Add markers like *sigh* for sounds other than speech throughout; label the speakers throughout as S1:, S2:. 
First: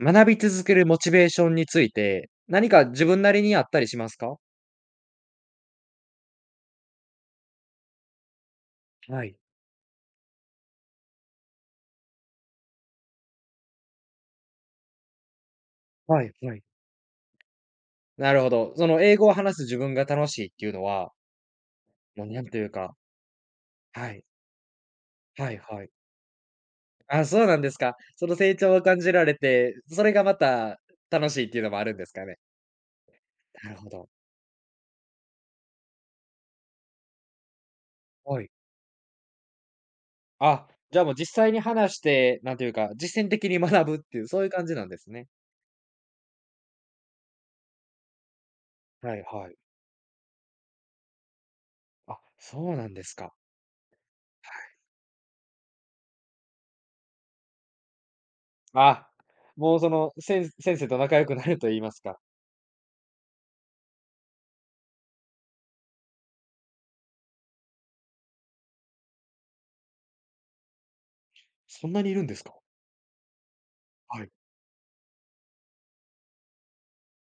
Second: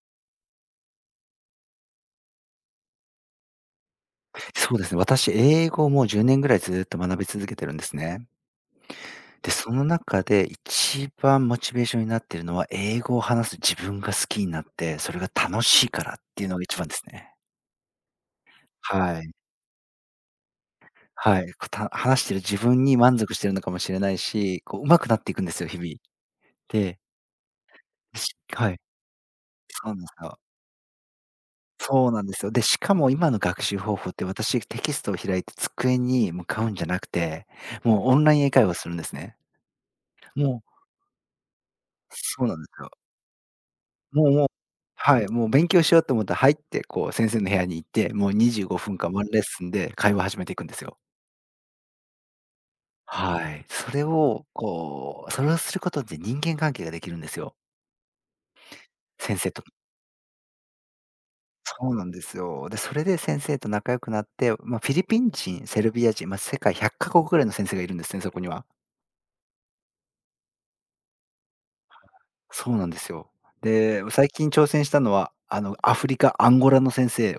S1: 学び続けるモチベーションについて、何か自分なりにあったりしますか？
S2: そうですね。私、英語をもう10年ぐらいずっと学び続けてるんですね。
S1: はい。
S2: で、その中で一番モチベーションになってるのは、英語を話す自分が好きになって、それが楽しいからっ
S1: はい
S2: ていう
S1: は
S2: の
S1: い。
S2: が一番ですね。
S1: なるほど。その英
S2: は
S1: 語
S2: い。
S1: を話す自分が楽しいっていうのは、
S2: はい。話
S1: もう
S2: してる
S1: なん
S2: 自
S1: という
S2: 分
S1: か、
S2: に満足してるのかもしれ
S1: は
S2: ない
S1: い。
S2: し、こう上手くなっていくん
S1: は
S2: で
S1: い
S2: すよ、日
S1: は
S2: 々。
S1: い。
S2: で、
S1: あ、そうなんですか。そ
S2: し
S1: の成
S2: は
S1: 長
S2: い。
S1: を感じられて、
S2: そうなん
S1: そ
S2: で
S1: れ
S2: す
S1: がま
S2: よ。
S1: た楽しいっていうのもあるんで
S2: そ
S1: す
S2: うな
S1: か
S2: んで
S1: ね？
S2: すよ。で、しかも今の学
S1: なる
S2: 習
S1: ほ
S2: 方
S1: ど。
S2: 法って私、テキストを開いて机に向かうんじゃなくて、もうオンライ
S1: は
S2: ン
S1: い。
S2: 英会話をするんですね。もう
S1: あ、じゃあもう実際に話して、
S2: そう
S1: な
S2: な
S1: ん
S2: ん
S1: て
S2: で
S1: いう
S2: す
S1: か、
S2: よ。
S1: 実践的に学ぶってい
S2: も
S1: う、
S2: う
S1: そう
S2: も
S1: い
S2: う
S1: う感じなんです
S2: は
S1: ね。
S2: い、もう勉強しようと思ったら入って、こう先生の部屋に行って、もう25分間
S1: は
S2: ワ
S1: い
S2: ンレッ
S1: はい。
S2: スンで会話を始めていくんですよ。
S1: あ、そうなんですか。
S2: はい。それを
S1: はい。
S2: こう、それをすることで人間関係ができるんですよ。
S1: あ、
S2: 先生と。
S1: もうその、先生と仲良くなると言い
S2: そ
S1: ま
S2: う
S1: す
S2: なん
S1: か。
S2: ですよ。で、それで先生と仲良くなって、まあ、フィリピン人、セルビア人、まあ、世界100カ国ぐらいの先生がいるんですね、そこには。
S1: そんなにいるんですか？
S2: そうなんですよ。で、
S1: は
S2: 最
S1: い。
S2: 近挑戦したのは、アフリカ、アンゴラの先生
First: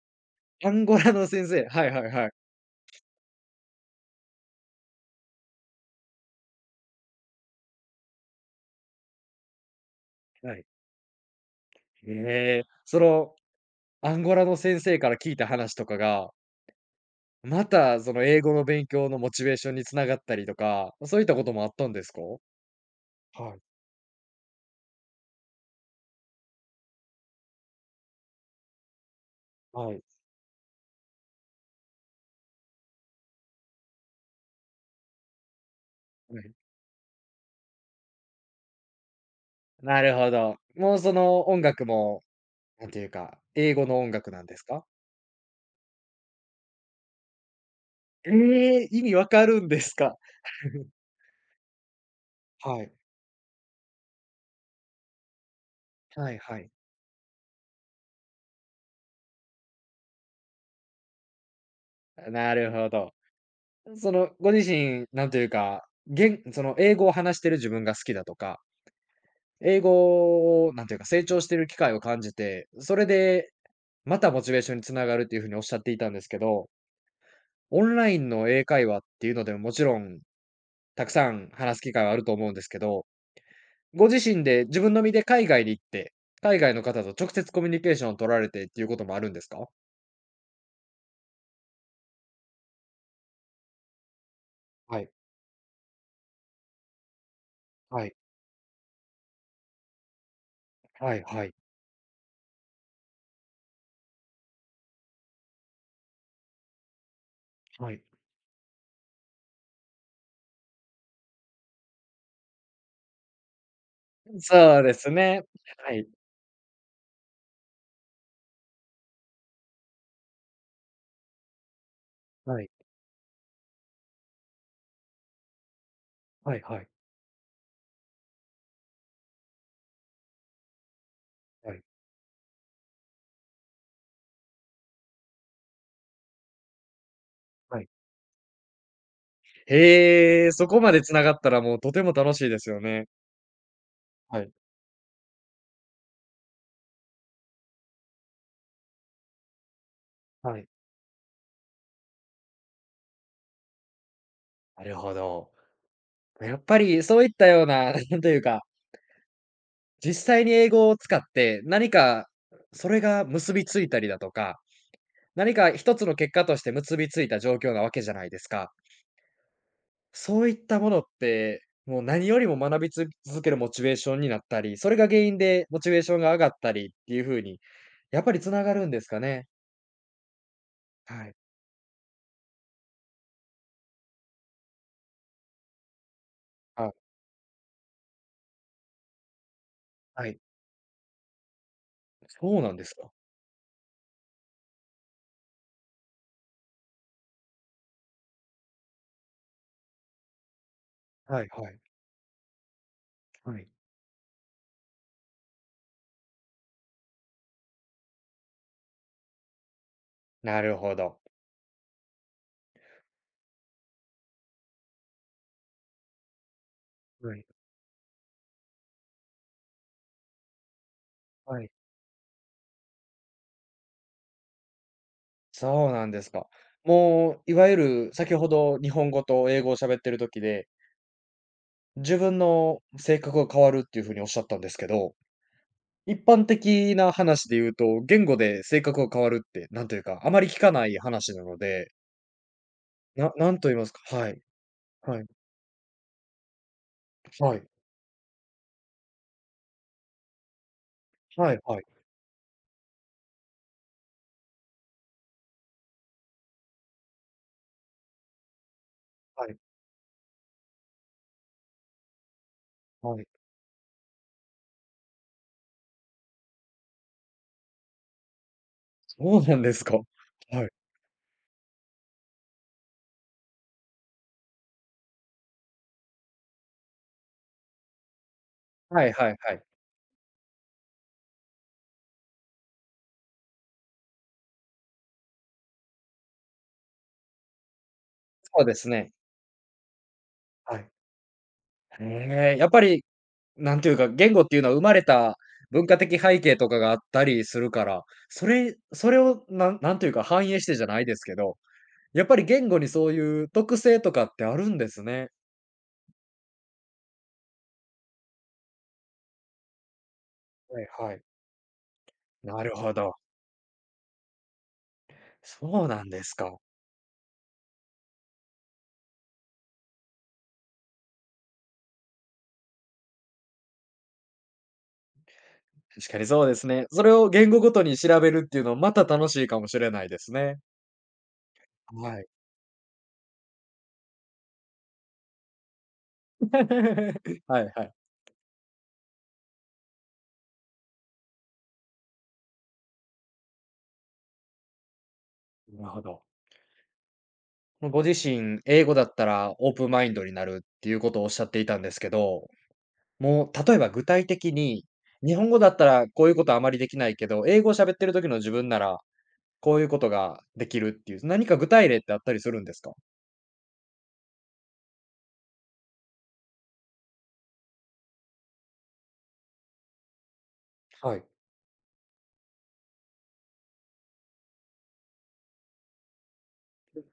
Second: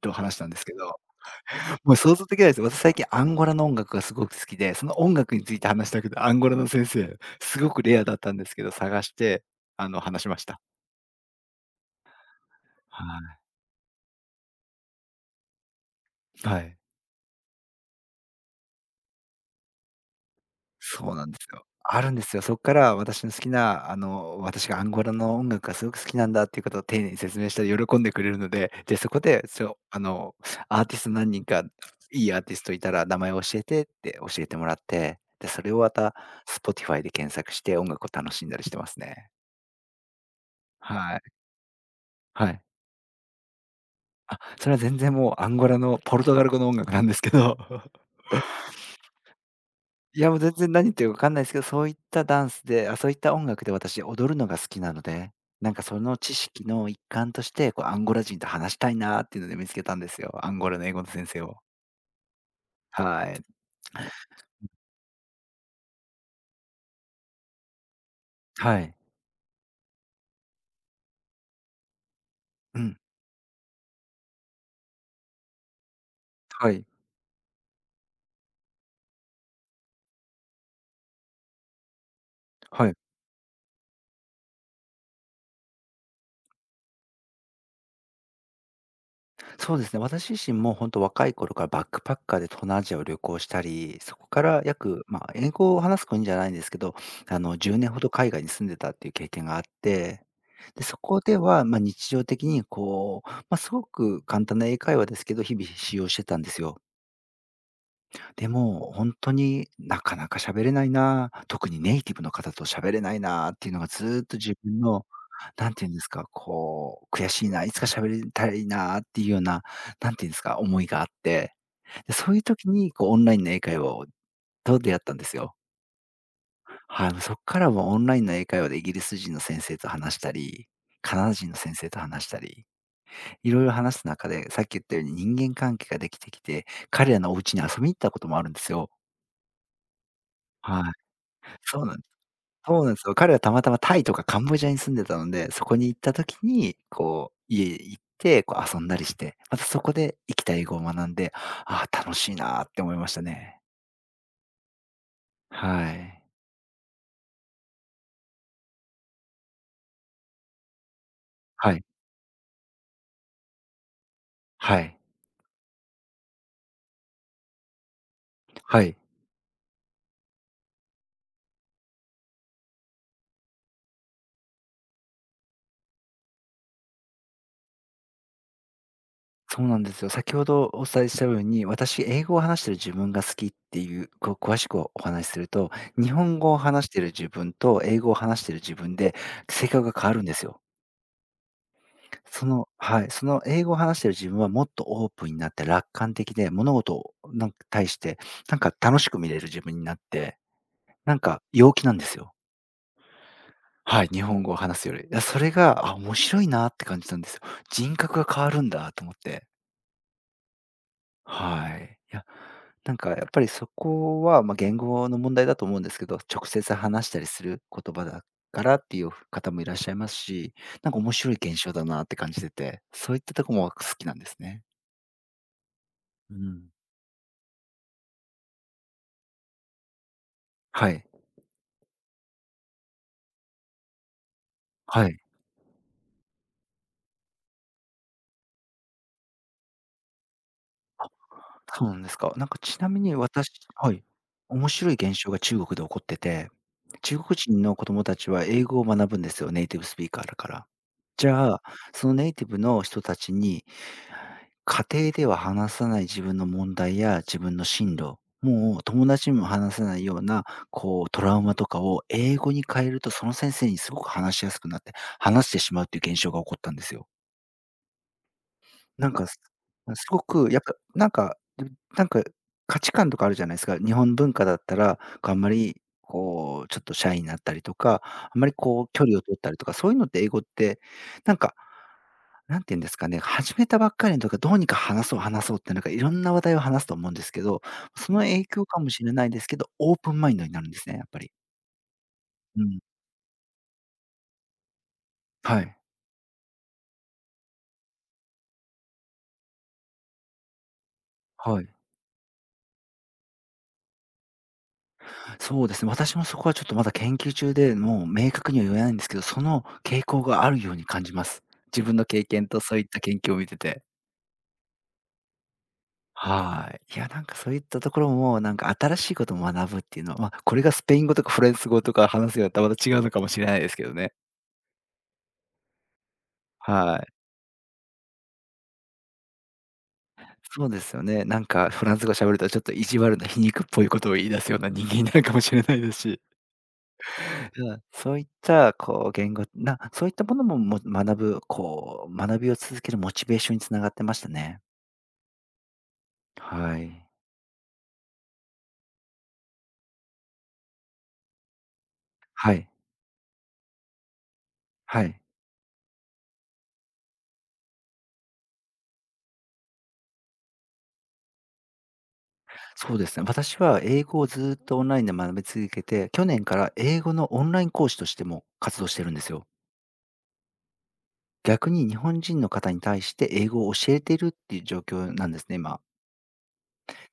S2: と話したんです
S1: ア
S2: け
S1: ンゴ
S2: ど、
S1: ラの先生、はい
S2: もう
S1: はい
S2: 想
S1: は
S2: 像
S1: い。
S2: できないです。私最近アンゴラの音楽がすごく好きで、その音楽について話したくて、アンゴラの先生、すごくレアだったんですけど、探して、話しまし
S1: は
S2: た。
S1: い。へえ、そ
S2: は
S1: のアンゴラの先生から聞いた話とかが、
S2: い。はい。
S1: またその英語の勉強のモチベーションに繋がったりとか、
S2: そう
S1: そうい
S2: な
S1: っ
S2: ん
S1: た
S2: で
S1: こ
S2: す
S1: とも
S2: よ。
S1: あったん
S2: あ
S1: です
S2: るん
S1: か？
S2: ですよ。そっから私の好き
S1: はい、
S2: な、私がアンゴラの音楽がすごく好きなんだっていうことを丁寧に説明したら喜んでくれるので、で、そこで、そう、
S1: は
S2: あ
S1: い。
S2: の、アーティスト何人か、いいアーティストいたら名前を教えてって教えてもらって、で、それをまた
S1: はい、
S2: Spotify で検索して音楽を楽しんだりしてますね。
S1: なるほど。もうそ
S2: はい。
S1: の音楽も、
S2: はい。
S1: なんていうか、英語の音楽
S2: あ、
S1: なんです
S2: それは
S1: か？
S2: 全然もうアンゴラのポルトガル語の音楽なんですけど。*laughs*
S1: ええ、意味わかるんですか？
S2: いや、もう全然何
S1: *laughs*
S2: 言ってるか分かんないですけど、そういったダンス
S1: は
S2: で、
S1: い。
S2: あ、そういった音楽で私踊るのが好きなので、なんかその
S1: は
S2: 知
S1: いは
S2: 識
S1: い。
S2: の一環として、こうアンゴラ人と話したいなっていうので見つけたんですよ。アンゴラの英語の先生を。
S1: なるほど。
S2: はい。
S1: その、ご自身、なんというか、その、英語を話してる自分が好きだとか、
S2: はい。
S1: 英語をなんていうか、成長してる機会を感じて、
S2: う
S1: そ
S2: ん。
S1: れで、またモチベーションに繋がるっていうふうにおっしゃっていたんですけど、
S2: はい。
S1: オンラインの英会話っていうのでも、もちろんたくさん話す機会はあると思うんですけ
S2: はい。
S1: ど、ご自身で自分の身で海外に行って、海外の方と直接コミュニケーションを取られてっていうこともあるんですか？
S2: そうですね、私自身も本当若い頃からバックパッカーで東南アジアを旅行したり、そこから
S1: は
S2: 約、
S1: い、
S2: まあ、英語を話す国じゃないんですけど、10年ほ
S1: は
S2: ど
S1: い、
S2: 海外に住んでたっていう経験があって、で、そ
S1: は
S2: こ
S1: い
S2: で
S1: はい、
S2: は、まあ、日常的にこう、まあ、すごく簡単な英会話ですけど、日々使用してたんですよ。
S1: はい。
S2: でも、本当になかなか喋れないな、特にネイティブの方と喋れないなっていうのがずっと自
S1: そ
S2: 分
S1: うで
S2: の、
S1: すね。
S2: なんていう
S1: は
S2: んで
S1: い、
S2: すか、こう、悔しいな、いつか喋りたいなっていうような、なんていうんですか、思いがあって、で、そういう
S1: は
S2: 時
S1: い、
S2: にこうオンラインの英会話をと出会ったんですよ。
S1: はいはい、
S2: はい、もうそっからはオンラインの英会話でイギリス人の先生と話したり、カナダ人の
S1: は
S2: 先
S1: い、
S2: 生と話したり、いろいろ話す中で、さっき言ったように人間関係ができてきて、彼らのお家に遊
S1: は
S2: び
S1: い。
S2: に行ったこともあるんですよ。
S1: へえ、そこ
S2: は
S1: ま
S2: い。
S1: で繋がったらもう
S2: そう
S1: と
S2: なん
S1: ても楽しいですよ
S2: そうなんで
S1: ね。
S2: すよ。彼はたまたまタイとかカ
S1: は
S2: ン
S1: い、
S2: ボジアに住んでたので、そこに行った時に、こう、家行って、こう遊んだりして、またそこで生きた
S1: は
S2: 英
S1: い。
S2: 語を学んで、ああ、楽しいなって思いましたね。
S1: なるほど。
S2: はい。
S1: やっぱりそういったような、*laughs* なんというか、実際に英語を使って
S2: はい。
S1: 何かそれが結びついたりだとか、
S2: はい。
S1: 何か一つの結果として結びついた状況なわけじゃないですか。
S2: はい。
S1: そういったものって、もう何よりも学び続けるモチベーションになったり、それが原因でモチベーションが上がったりっていうふうに、やっぱり繋がるんですかね？
S2: そうなんですよ。先ほどお伝えし
S1: は
S2: たよ
S1: い。
S2: うに、私、英語を話してる自分が好きっていう、こう詳しくお話しすると、日本語を話し
S1: あ、
S2: てる自分と英語を話してる自分で性格が変わるん
S1: は
S2: で
S1: い。
S2: すよ。そ
S1: そう
S2: の
S1: なんです
S2: は
S1: か。
S2: い、その英語を話してる自分はもっとオープンになって楽観的で、物事をなんか対して、なんか楽しく見れる自分になって、なん
S1: は
S2: か
S1: い、は
S2: 陽
S1: い。
S2: 気なんですよ。
S1: はい。
S2: はい、日本語を話すより。いや、それが、あ、面白いなって感じたんですよ。人格が変わるんだと思って。
S1: なるほど。
S2: はい。いや、なんかやっぱりそこは、まあ、言語の問題だと思うんですけど、直接話したり
S1: は
S2: す
S1: い。
S2: る言葉だからっていう方もいらっしゃいますし、なんか面白い
S1: は
S2: 現
S1: い。
S2: 象だなって感じてて、そういったとこも好きなんですね。
S1: そうなんです
S2: う
S1: か。
S2: ん。
S1: もう、いわゆる先ほど日本語と英語を喋ってる時で、
S2: はい。
S1: 自分の性格が変わるっていう風におっしゃったんですけ
S2: は
S1: ど、
S2: い。
S1: 一般的な話で言うと、言語で性格が変わるって、なんというか、あまり聞かない話なの
S2: そう
S1: で、
S2: なんですか。なんかちなみに
S1: な
S2: 私
S1: なんと言います
S2: は
S1: か、
S2: い。
S1: はい。
S2: 面白い
S1: は
S2: 現
S1: い。
S2: 象が中国で起こってて、中国
S1: は
S2: 人
S1: い。
S2: の子供たちは英語を学ぶんですよ、ネイティブスピーカーだから。じ
S1: は
S2: ゃ
S1: い
S2: あ、
S1: はい
S2: そのネイティブの人たちに、家庭では話さない自分の問題や自分の進路、もう友達に
S1: は
S2: も
S1: い
S2: 話さないような、こうトラウマとかを英語に変えると、
S1: はい。
S2: その先生にすごく話しやすくなって、話してしまうっていう現象が起こったんですよ。なんか、
S1: そうなんですか。
S2: すごくやっ
S1: はい。
S2: ぱ、なんか、でなんか、価値観とかあるじゃないですか。日本文化だったら、こう、あんまり、こう、ちょっとシャイになったりとか、あんまり、こう、距
S1: はい
S2: 離を
S1: はい
S2: 取った
S1: は
S2: り
S1: い。
S2: とか、そういうのって英語って、なんか、なんて言うんですかね、始めたばっかりのとかどうにか話そう話そうって、なんかいろんな話題を話すと思うんですけど、その影
S1: そう
S2: 響
S1: で
S2: か
S1: す
S2: もし
S1: ね。
S2: れないですけど、オープンマインドになるん
S1: は
S2: です
S1: い。
S2: ね、やっぱり。
S1: へえ、
S2: う
S1: やっ
S2: ん。
S1: ぱりなんていうか、言語っていうのは生まれた
S2: はい。
S1: 文化的背景とかがあったりするから、それをなんていうか、反映してじゃないですけど、
S2: はい。
S1: やっぱり言語にそういう特性とかってあるんですね。
S2: そうですね、私もそこはちょっとまだ研究中で、もう明確には言えないんですけど、その傾向があるよう
S1: は
S2: に
S1: い
S2: 感じ
S1: はい。
S2: ます。自分の経験と
S1: なる
S2: そういっ
S1: ほ
S2: た
S1: ど。
S2: 研究を見てて。
S1: そうなんですか。
S2: はい。いや、なんかそういったところも、なんか新しいことを学ぶっていうのは、まあ、これがスペイン語とかフランス語とか話すようになったらまた違うのかもしれないですけどね。
S1: 確かにそうですね。
S2: は
S1: そ
S2: い。
S1: れを言語ごとに調べるっていうのはまた楽しいかもしれないですね。
S2: そうですよね。なんかフランス語
S1: はい。
S2: 喋るとちょっと意地悪な皮肉っぽいことを言い出すような人間になるかもしれないですし。
S1: *laughs* はい
S2: う
S1: は
S2: ん、
S1: い。
S2: そういった、こう、言語なそういったものも、も学ぶ、こう、学びを続けるモチベーションに繋がってましたね。
S1: なるほど。
S2: はい。
S1: ご自身、英語だったらオープンマインドになるっていうことをおっしゃっていたんですけど、
S2: はい。
S1: もう、例えば具体的に、
S2: はい。
S1: 日本語だったらこういうことあまりできないけど、英語を喋ってる時の自分なら、こういうことができるっていう、何か具体例ってあったりするんですか？
S2: そうですね。私は英語をずっとオンラインで学び続けて、去年から英語のオンライン講師としても活動してるんですよ。
S1: はい。
S2: 逆に日本人の方に対して英語を教えているっていう状況なんですね、今。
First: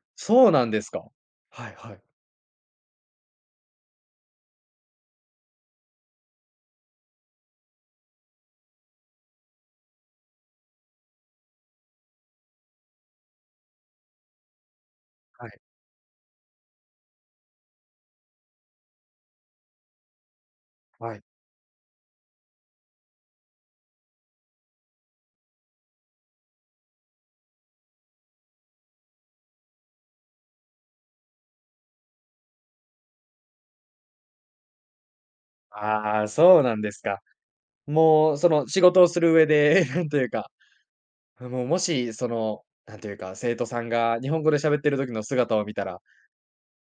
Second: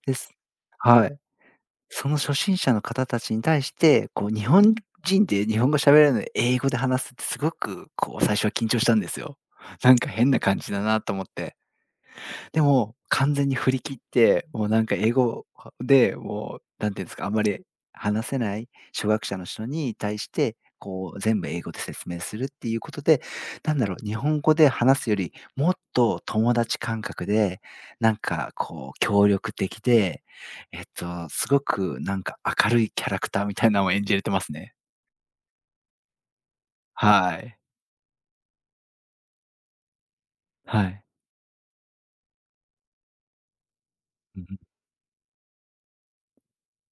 S2: です。
S1: そうなんですか。
S2: はい。
S1: はいはい。
S2: その初心者の方たちに対して、こう日本人で日本語喋れるのに英語で話すってすごくこう最初は緊張したんですよ。なんか変な感じだなと思って。でも、完全に振り切って、もうなんか英語
S1: はい、
S2: で、もうなんていうんですか、あんまり話せない初学者の人に対して、こ
S1: は
S2: う
S1: い。
S2: 全部英語で説明するっていうことで、なんだろう、日本語で話すより、もっと友達感覚で、なんかこう協力的で、すごくなんか明るいキャラクターみたいなのを演じれてますね。
S1: ああ、そうなんですか。
S2: はい。
S1: もう、その、仕事をする上で、*laughs* なんというか、
S2: はい。
S1: もう、もし、その、なんというか、生徒さんが日
S2: う
S1: 本
S2: ん。
S1: 語で喋ってる時の姿を見たら、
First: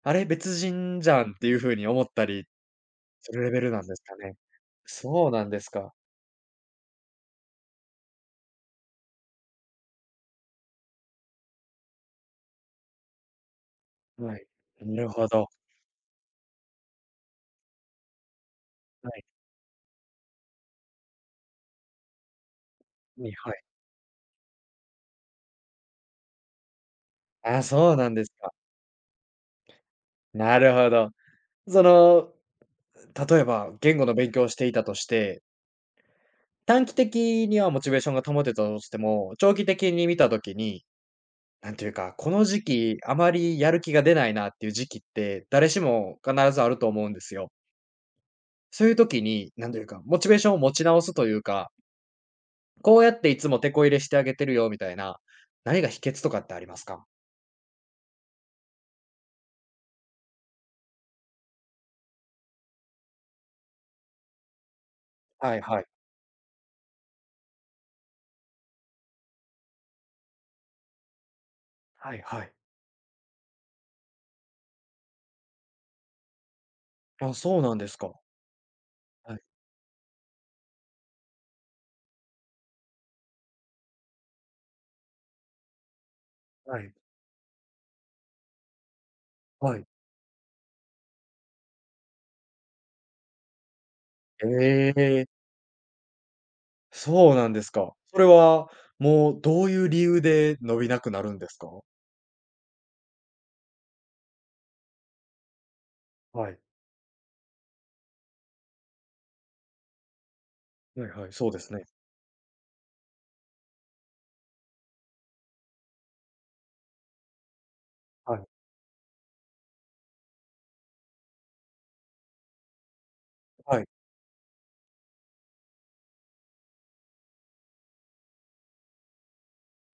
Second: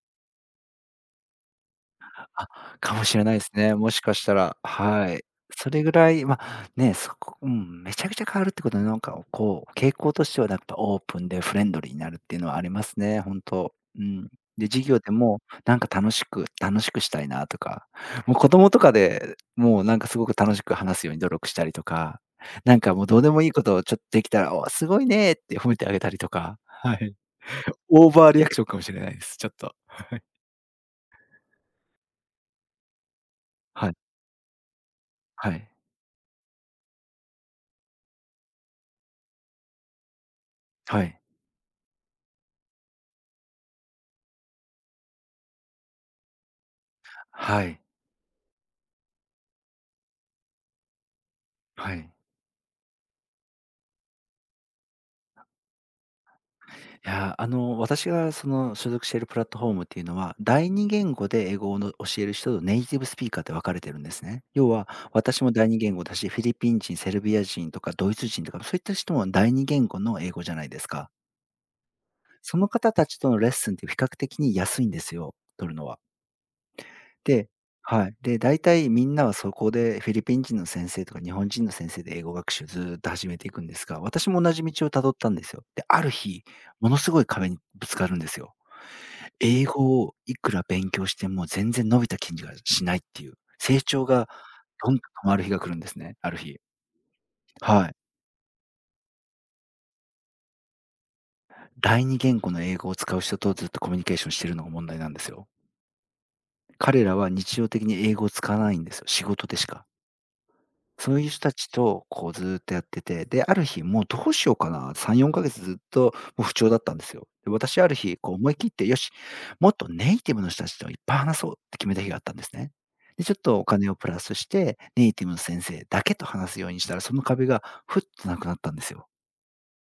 S1: あれ、別人じゃんっていう風に思ったり
S2: あ、かもしれ
S1: す
S2: ない
S1: る
S2: で
S1: レ
S2: す
S1: ベル
S2: ね。
S1: なん
S2: も
S1: で
S2: し
S1: す
S2: か
S1: か
S2: した
S1: ね。
S2: ら、はい。
S1: そうなんです
S2: それぐ
S1: か。
S2: らい、ま、ね、そこうん、めちゃくちゃ変わるってことで、なんかこう、傾向としてはやっぱオープンでフレンドリーになるっていうのはありますね、本当。うん。
S1: はい。
S2: で、授業
S1: なる
S2: で
S1: ほ
S2: も
S1: ど。
S2: なんか楽しくしたいなとか、もう子供とか
S1: はい。
S2: で、もうなんかすごく楽しく話すように努力したりとか、なんかもうどうで
S1: に、
S2: もい
S1: は
S2: い
S1: い。
S2: ことをちょっとできたら、「お、すごいね」って褒めてあげたりとか、はい。
S1: あ、そうな
S2: オ
S1: ん
S2: ー
S1: で
S2: バ
S1: す
S2: ーリア
S1: か。
S2: クションかもしれないです、ちょっと。はい。
S1: なるほど。その、例えば
S2: はい、
S1: 言語の勉強をしていたとして、
S2: はい、
S1: 短期的にはモチベーションが保てたとしても、長期的に見た時に、
S2: はい。
S1: なんていうか、この時期あまりやる気が出ないなっていう時期って、誰しも必ずあると思うんですよ。
S2: はい。
S1: そういう時に、なんというか、モチベーションを持ち直すというか、
S2: はい。い
S1: こうやっていつもてこ入れしてあげてるよみたいな、何が秘訣とかってありますか？
S2: や、あの、私がその所属しているプラットフォームっていうのは、第二言語で英語をの教える人とネイティブスピーカーって分かれてるんですね。要は、私も
S1: はい
S2: 第二
S1: はい。
S2: 言語だし、フィリピン人、セルビア人とかドイツ人とか、そういった人も第二言語の英語じゃないですか。
S1: はいはい。
S2: その方たちとのレッスンって比較的に安いんですよ、取るのは。
S1: あ、
S2: で、
S1: そうなんです
S2: は
S1: か。
S2: い。で、大体みんなは
S1: はい、
S2: そこでフィリピン人の先生とか日本人の先生で英語学習ずーっと始めていくんですが、私も同じ道をたどったんですよ。で、ある日、
S1: は
S2: も
S1: い、
S2: のすごい壁にぶつかるんですよ。英
S1: はい。
S2: 語をいくら勉強しても全然伸びた筋肉がしないっていう、成長がど
S1: え
S2: んどん
S1: え、
S2: 止まる日が来るんですね、ある日。
S1: そうなんです
S2: は
S1: か。
S2: い。
S1: それは、もうどういう理由で伸びなくなるんですか？
S2: 第二言語の英語を使う人とずっとコミュニケーションしてるのが問題なんですよ。
S1: はい。
S2: 彼らは日常的に英語を使わないんですよ、仕事でしか。
S1: はい
S2: そう
S1: は
S2: いう
S1: い、
S2: 人
S1: そう
S2: た
S1: で
S2: ち
S1: すね。
S2: と、こうずっとやってて、で、ある日もうどうしようかな、3、4ヶ月ずっともう不調だったんですよ。で、私ある日、こ
S1: は
S2: う
S1: い。
S2: 思い切って、よし、もっとネイティブの人たちといっぱい話そうって決めた日があったんですね。で、ちょっとお
S1: はい。
S2: 金をプラスして、ネイティブの先生だけと話すようにしたら、その壁がふっとなくなったんですよ。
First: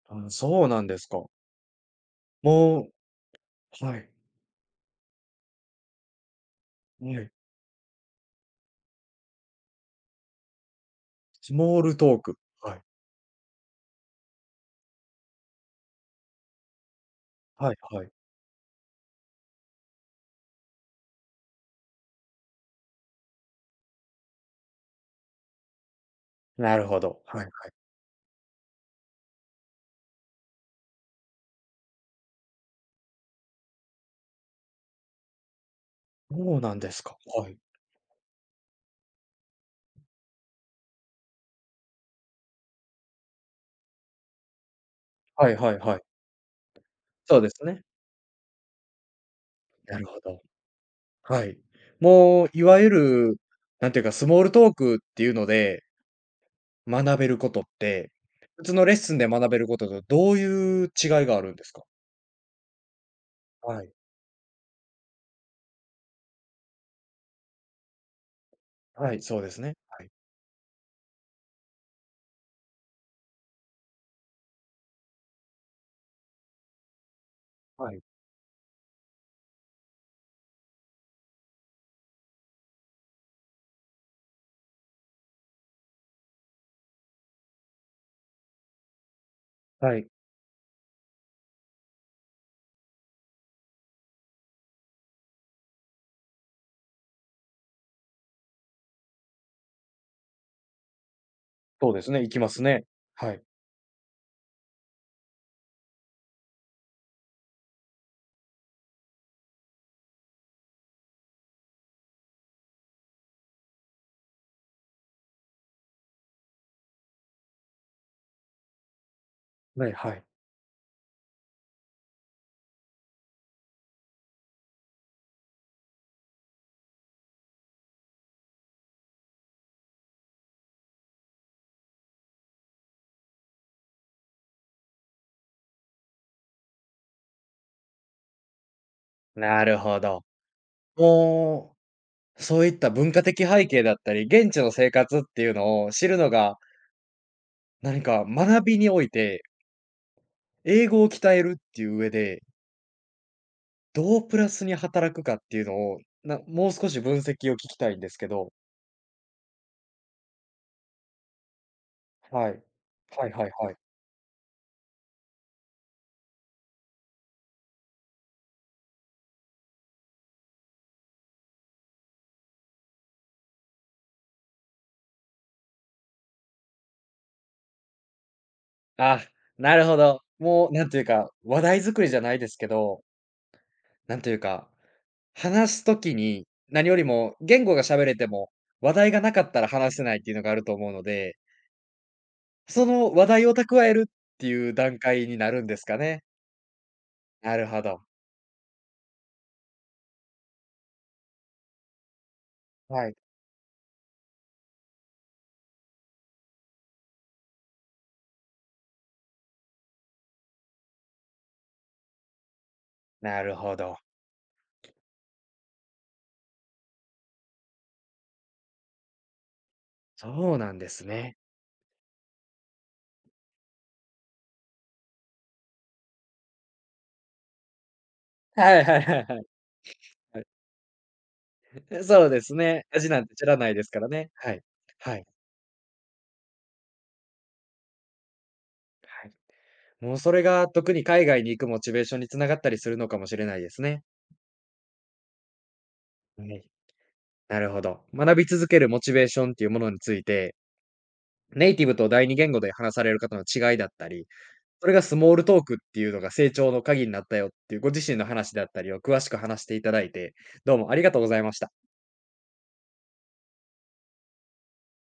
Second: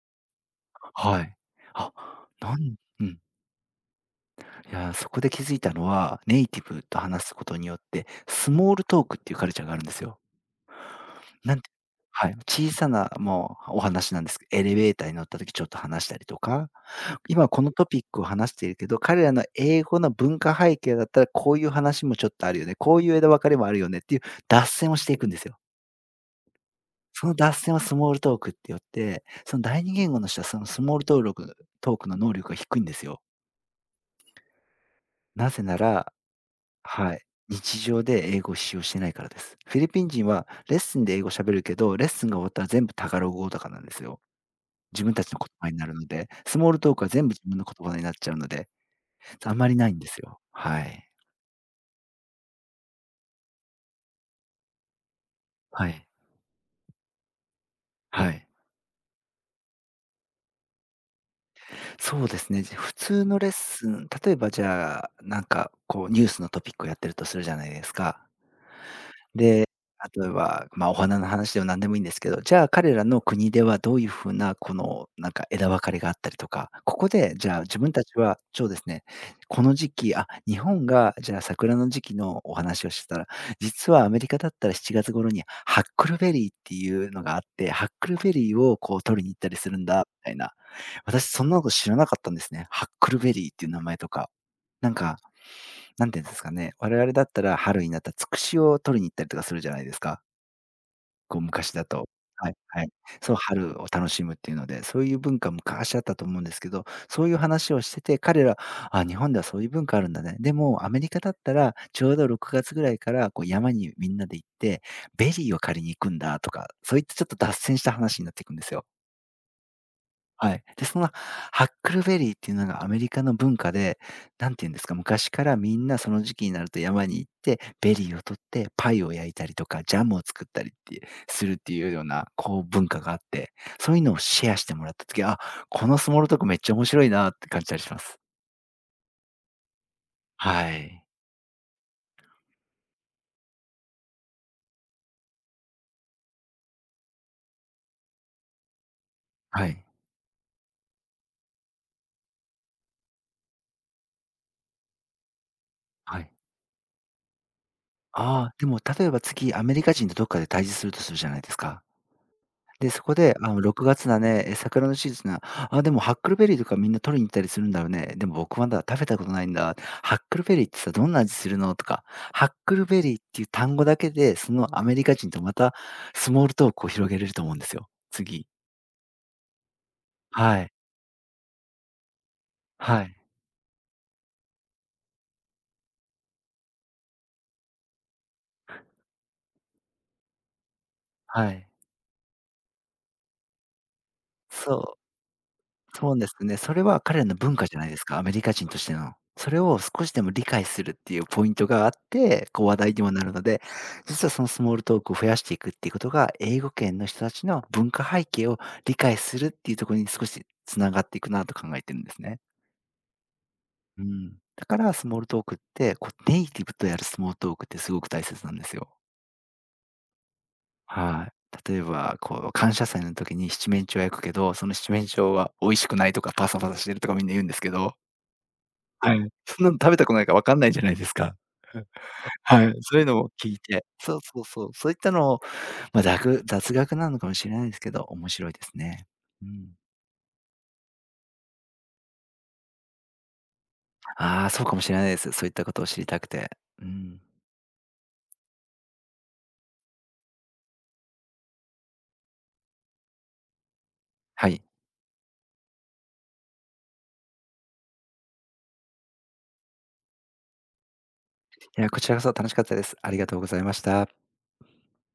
S1: あ、そうなんです
S2: は
S1: か。
S2: い。あ、なん
S1: も
S2: うん。
S1: うはい、
S2: いや、そこで気づいたのは、ネイティブと
S1: は
S2: 話
S1: い。
S2: すことによって、スモールトークっていうカルチャーがあるんですよ。
S1: ス
S2: なんて
S1: モールトー
S2: は
S1: ク。
S2: い、小
S1: はい。
S2: さなもうお話なんですけど、エレベーターに乗った時ちょっと話したりとか、今この
S1: はい
S2: トピッ
S1: はい。
S2: クを話しているけど、彼らの英語の文化背景だったらこういう話もちょっとあるよね、こういう枝分かれもあるよねっていう脱線をしていくんですよ。
S1: なるほど。
S2: その
S1: はいはい。
S2: 脱線はスモールトークって言って、その第二言語の人はそのスモールトークの能力が低いんですよ。なぜなら
S1: そうなんです
S2: は
S1: か。
S2: い、
S1: はい。
S2: 日常で英語を使用してないからです。フィリピン人はレッスンで英語喋るけど、レッスンが終わったら全部タガログ語とかなんですよ。自分たちの言
S1: はい
S2: 葉
S1: は
S2: に
S1: い
S2: なる
S1: はい。
S2: ので、スモールトークは全部
S1: そう
S2: 自
S1: で
S2: 分
S1: す
S2: の
S1: ね。
S2: 言葉になっちゃうので、あんまりない
S1: な
S2: ん
S1: る
S2: です
S1: ほ
S2: よ。
S1: ど。
S2: はい。
S1: はい。もういわゆる、なんていうか、スモールトークっていうので
S2: はい。
S1: 学べることって、
S2: はい。
S1: 普通のレッスンで学べることとどういう違いがあるんですか？
S2: そうですね、じゃ、普通のレッ
S1: は
S2: ス
S1: い。
S2: ン、例えばじゃあ、なんかこうニュースのトピックをやってるとするじゃないですか。
S1: はい、そうですね。はい。
S2: 例えば、まあ、お花の話でも何でもいいんですけど、じゃあ彼らの国ではどういうふうなこのなんか枝分かれがあったりとか、ここでじゃあ自
S1: は
S2: 分
S1: い。
S2: たちはそうですね、この時期、あ、日本がじゃあ桜の時期のお話をしてたら、実はアメリカだったら7月頃にハックルベリーっていうのがあって、ハックルベリーをこう取りに行ったりするん
S1: は
S2: だ
S1: い。
S2: みたいな。私そんなこと知らなかったんですね。ハックルベリーっていう名前とか。なんか、なんていうんですかね、我々だったら春になったらつくしを取りに行ったりとかするじゃないですか。こう昔だ
S1: そうで
S2: と。
S1: すね、行きま
S2: はい
S1: すね。
S2: はい。
S1: は
S2: そう、
S1: い。
S2: 春を楽しむっていうので、そういう文化昔あったと思うんですけど、そういう話をしてて、彼ら、あ、日本ではそういう文化あるんだね。でもアメリカだったら、ちょうど6月ぐらいからこう山にみんなで行って、ベリーを狩りに行くんだとか、そういったちょっと脱線した話になっていくんですよ。
S1: はいはい。
S2: はい。で、そのハックルベリーっていうのがアメリカの文化で、なんて言うんですか、昔からみんなその時期になると山に行って、ベリーを取ってパイを焼いたりとか、ジャムを作ったりっていうするっていうような、こう文化があって、そういうのをシェアしてもらった時、あ、このスモールトークめっちゃ面白いなって感じたりします。
S1: なるほど。
S2: はい。
S1: もう、そういった文化的背景だったり、現地の生活っていうのを知るのが、何か学びにおいて、
S2: はい。
S1: 英語を鍛えるっていう上で、どうプラスに働くかっていうのを、
S2: はい。
S1: もう少し分析を聞きたいんですけ
S2: あ
S1: ど。
S2: あ、でも例えば次アメリカ人とどっかで対峙するとするじゃないですか。
S1: はい。
S2: で、そこ
S1: はい
S2: で、
S1: は
S2: あ
S1: い
S2: の
S1: はい。
S2: 6月だね、え、桜のシーズンなあ、でもハックルベリーとかみんな取りに行ったりするんだろうね。でも僕まだ食べたことないんだ。ハックルベリーってさ、どんな味するの？とか、ハックルベリーっていう単語だけで、そのアメリカ人とまたスモールトークを広げれると思うんですよ。次。
S1: あ、なるほど。
S2: は
S1: もう
S2: い。
S1: なんというか、話題作りじゃないですけど、
S2: はい。
S1: なんというか、話すときに、何よりも言語が喋れても、話題がなかったら話せないっていうのがあると思うので、
S2: はい。
S1: その話題を蓄えるっていう
S2: そ
S1: 段
S2: う。
S1: 階になるんですか
S2: そう
S1: ね。
S2: ですね。それは彼らの
S1: な
S2: 文
S1: る
S2: 化じゃ
S1: ほ
S2: ないで
S1: ど。
S2: すか、アメリカ人としての。それを少しでも理解するっていうポイントがあって、こう話題に
S1: は
S2: も
S1: い。
S2: なるので、実はそのスモールトークを増やしていくっていうことが、英語圏の人たちの文化背景を理解するっていうところに少しつながっていくなと考えてるんですね。
S1: なるほど。
S2: うん。だからスモールトークって、こうネイティブとやるスモールトークってすごく大切なんですよ。
S1: そうなんです
S2: は
S1: ね。
S2: い。例えば、こう感謝祭の時に七面鳥は焼くけど、その七面鳥は美味しくないとかパサパサしてるとかみんな言うんですけど、
S1: はいはい
S2: は
S1: はい
S2: い。
S1: はい
S2: そんなの食べたことないか
S1: は
S2: ら分
S1: い。
S2: かんないじゃないですか。*laughs*
S1: そうです
S2: はい。*laughs*
S1: ね。
S2: そういう
S1: 味
S2: の
S1: なん
S2: を
S1: て知
S2: 聞
S1: ら
S2: い
S1: ないで
S2: て、
S1: すから
S2: そう
S1: ね。
S2: そう
S1: はい。
S2: そう、そういった
S1: はい。
S2: のを、ま、雑学なのかもしれないですけど、面白いですね。
S1: はい。
S2: うん。
S1: もうそれが特に海外に行くモチベーションに繋がったりするのかもしれないですね。
S2: ああ、そうかもしれないです。そういったことを知りたく
S1: は
S2: て。
S1: い。
S2: うん。
S1: なるほど。学び続けるモチベーションっていうものについて、ネイティブと第二言語で話される方の違いだったり、
S2: はい。い
S1: それがスモールトークっていうのが成長の鍵になったよっていうご自身の話だったりを詳しく話していただいて、どうもありがとうございました。
S2: や、こちらこそ楽しかったです。ありがとうございました。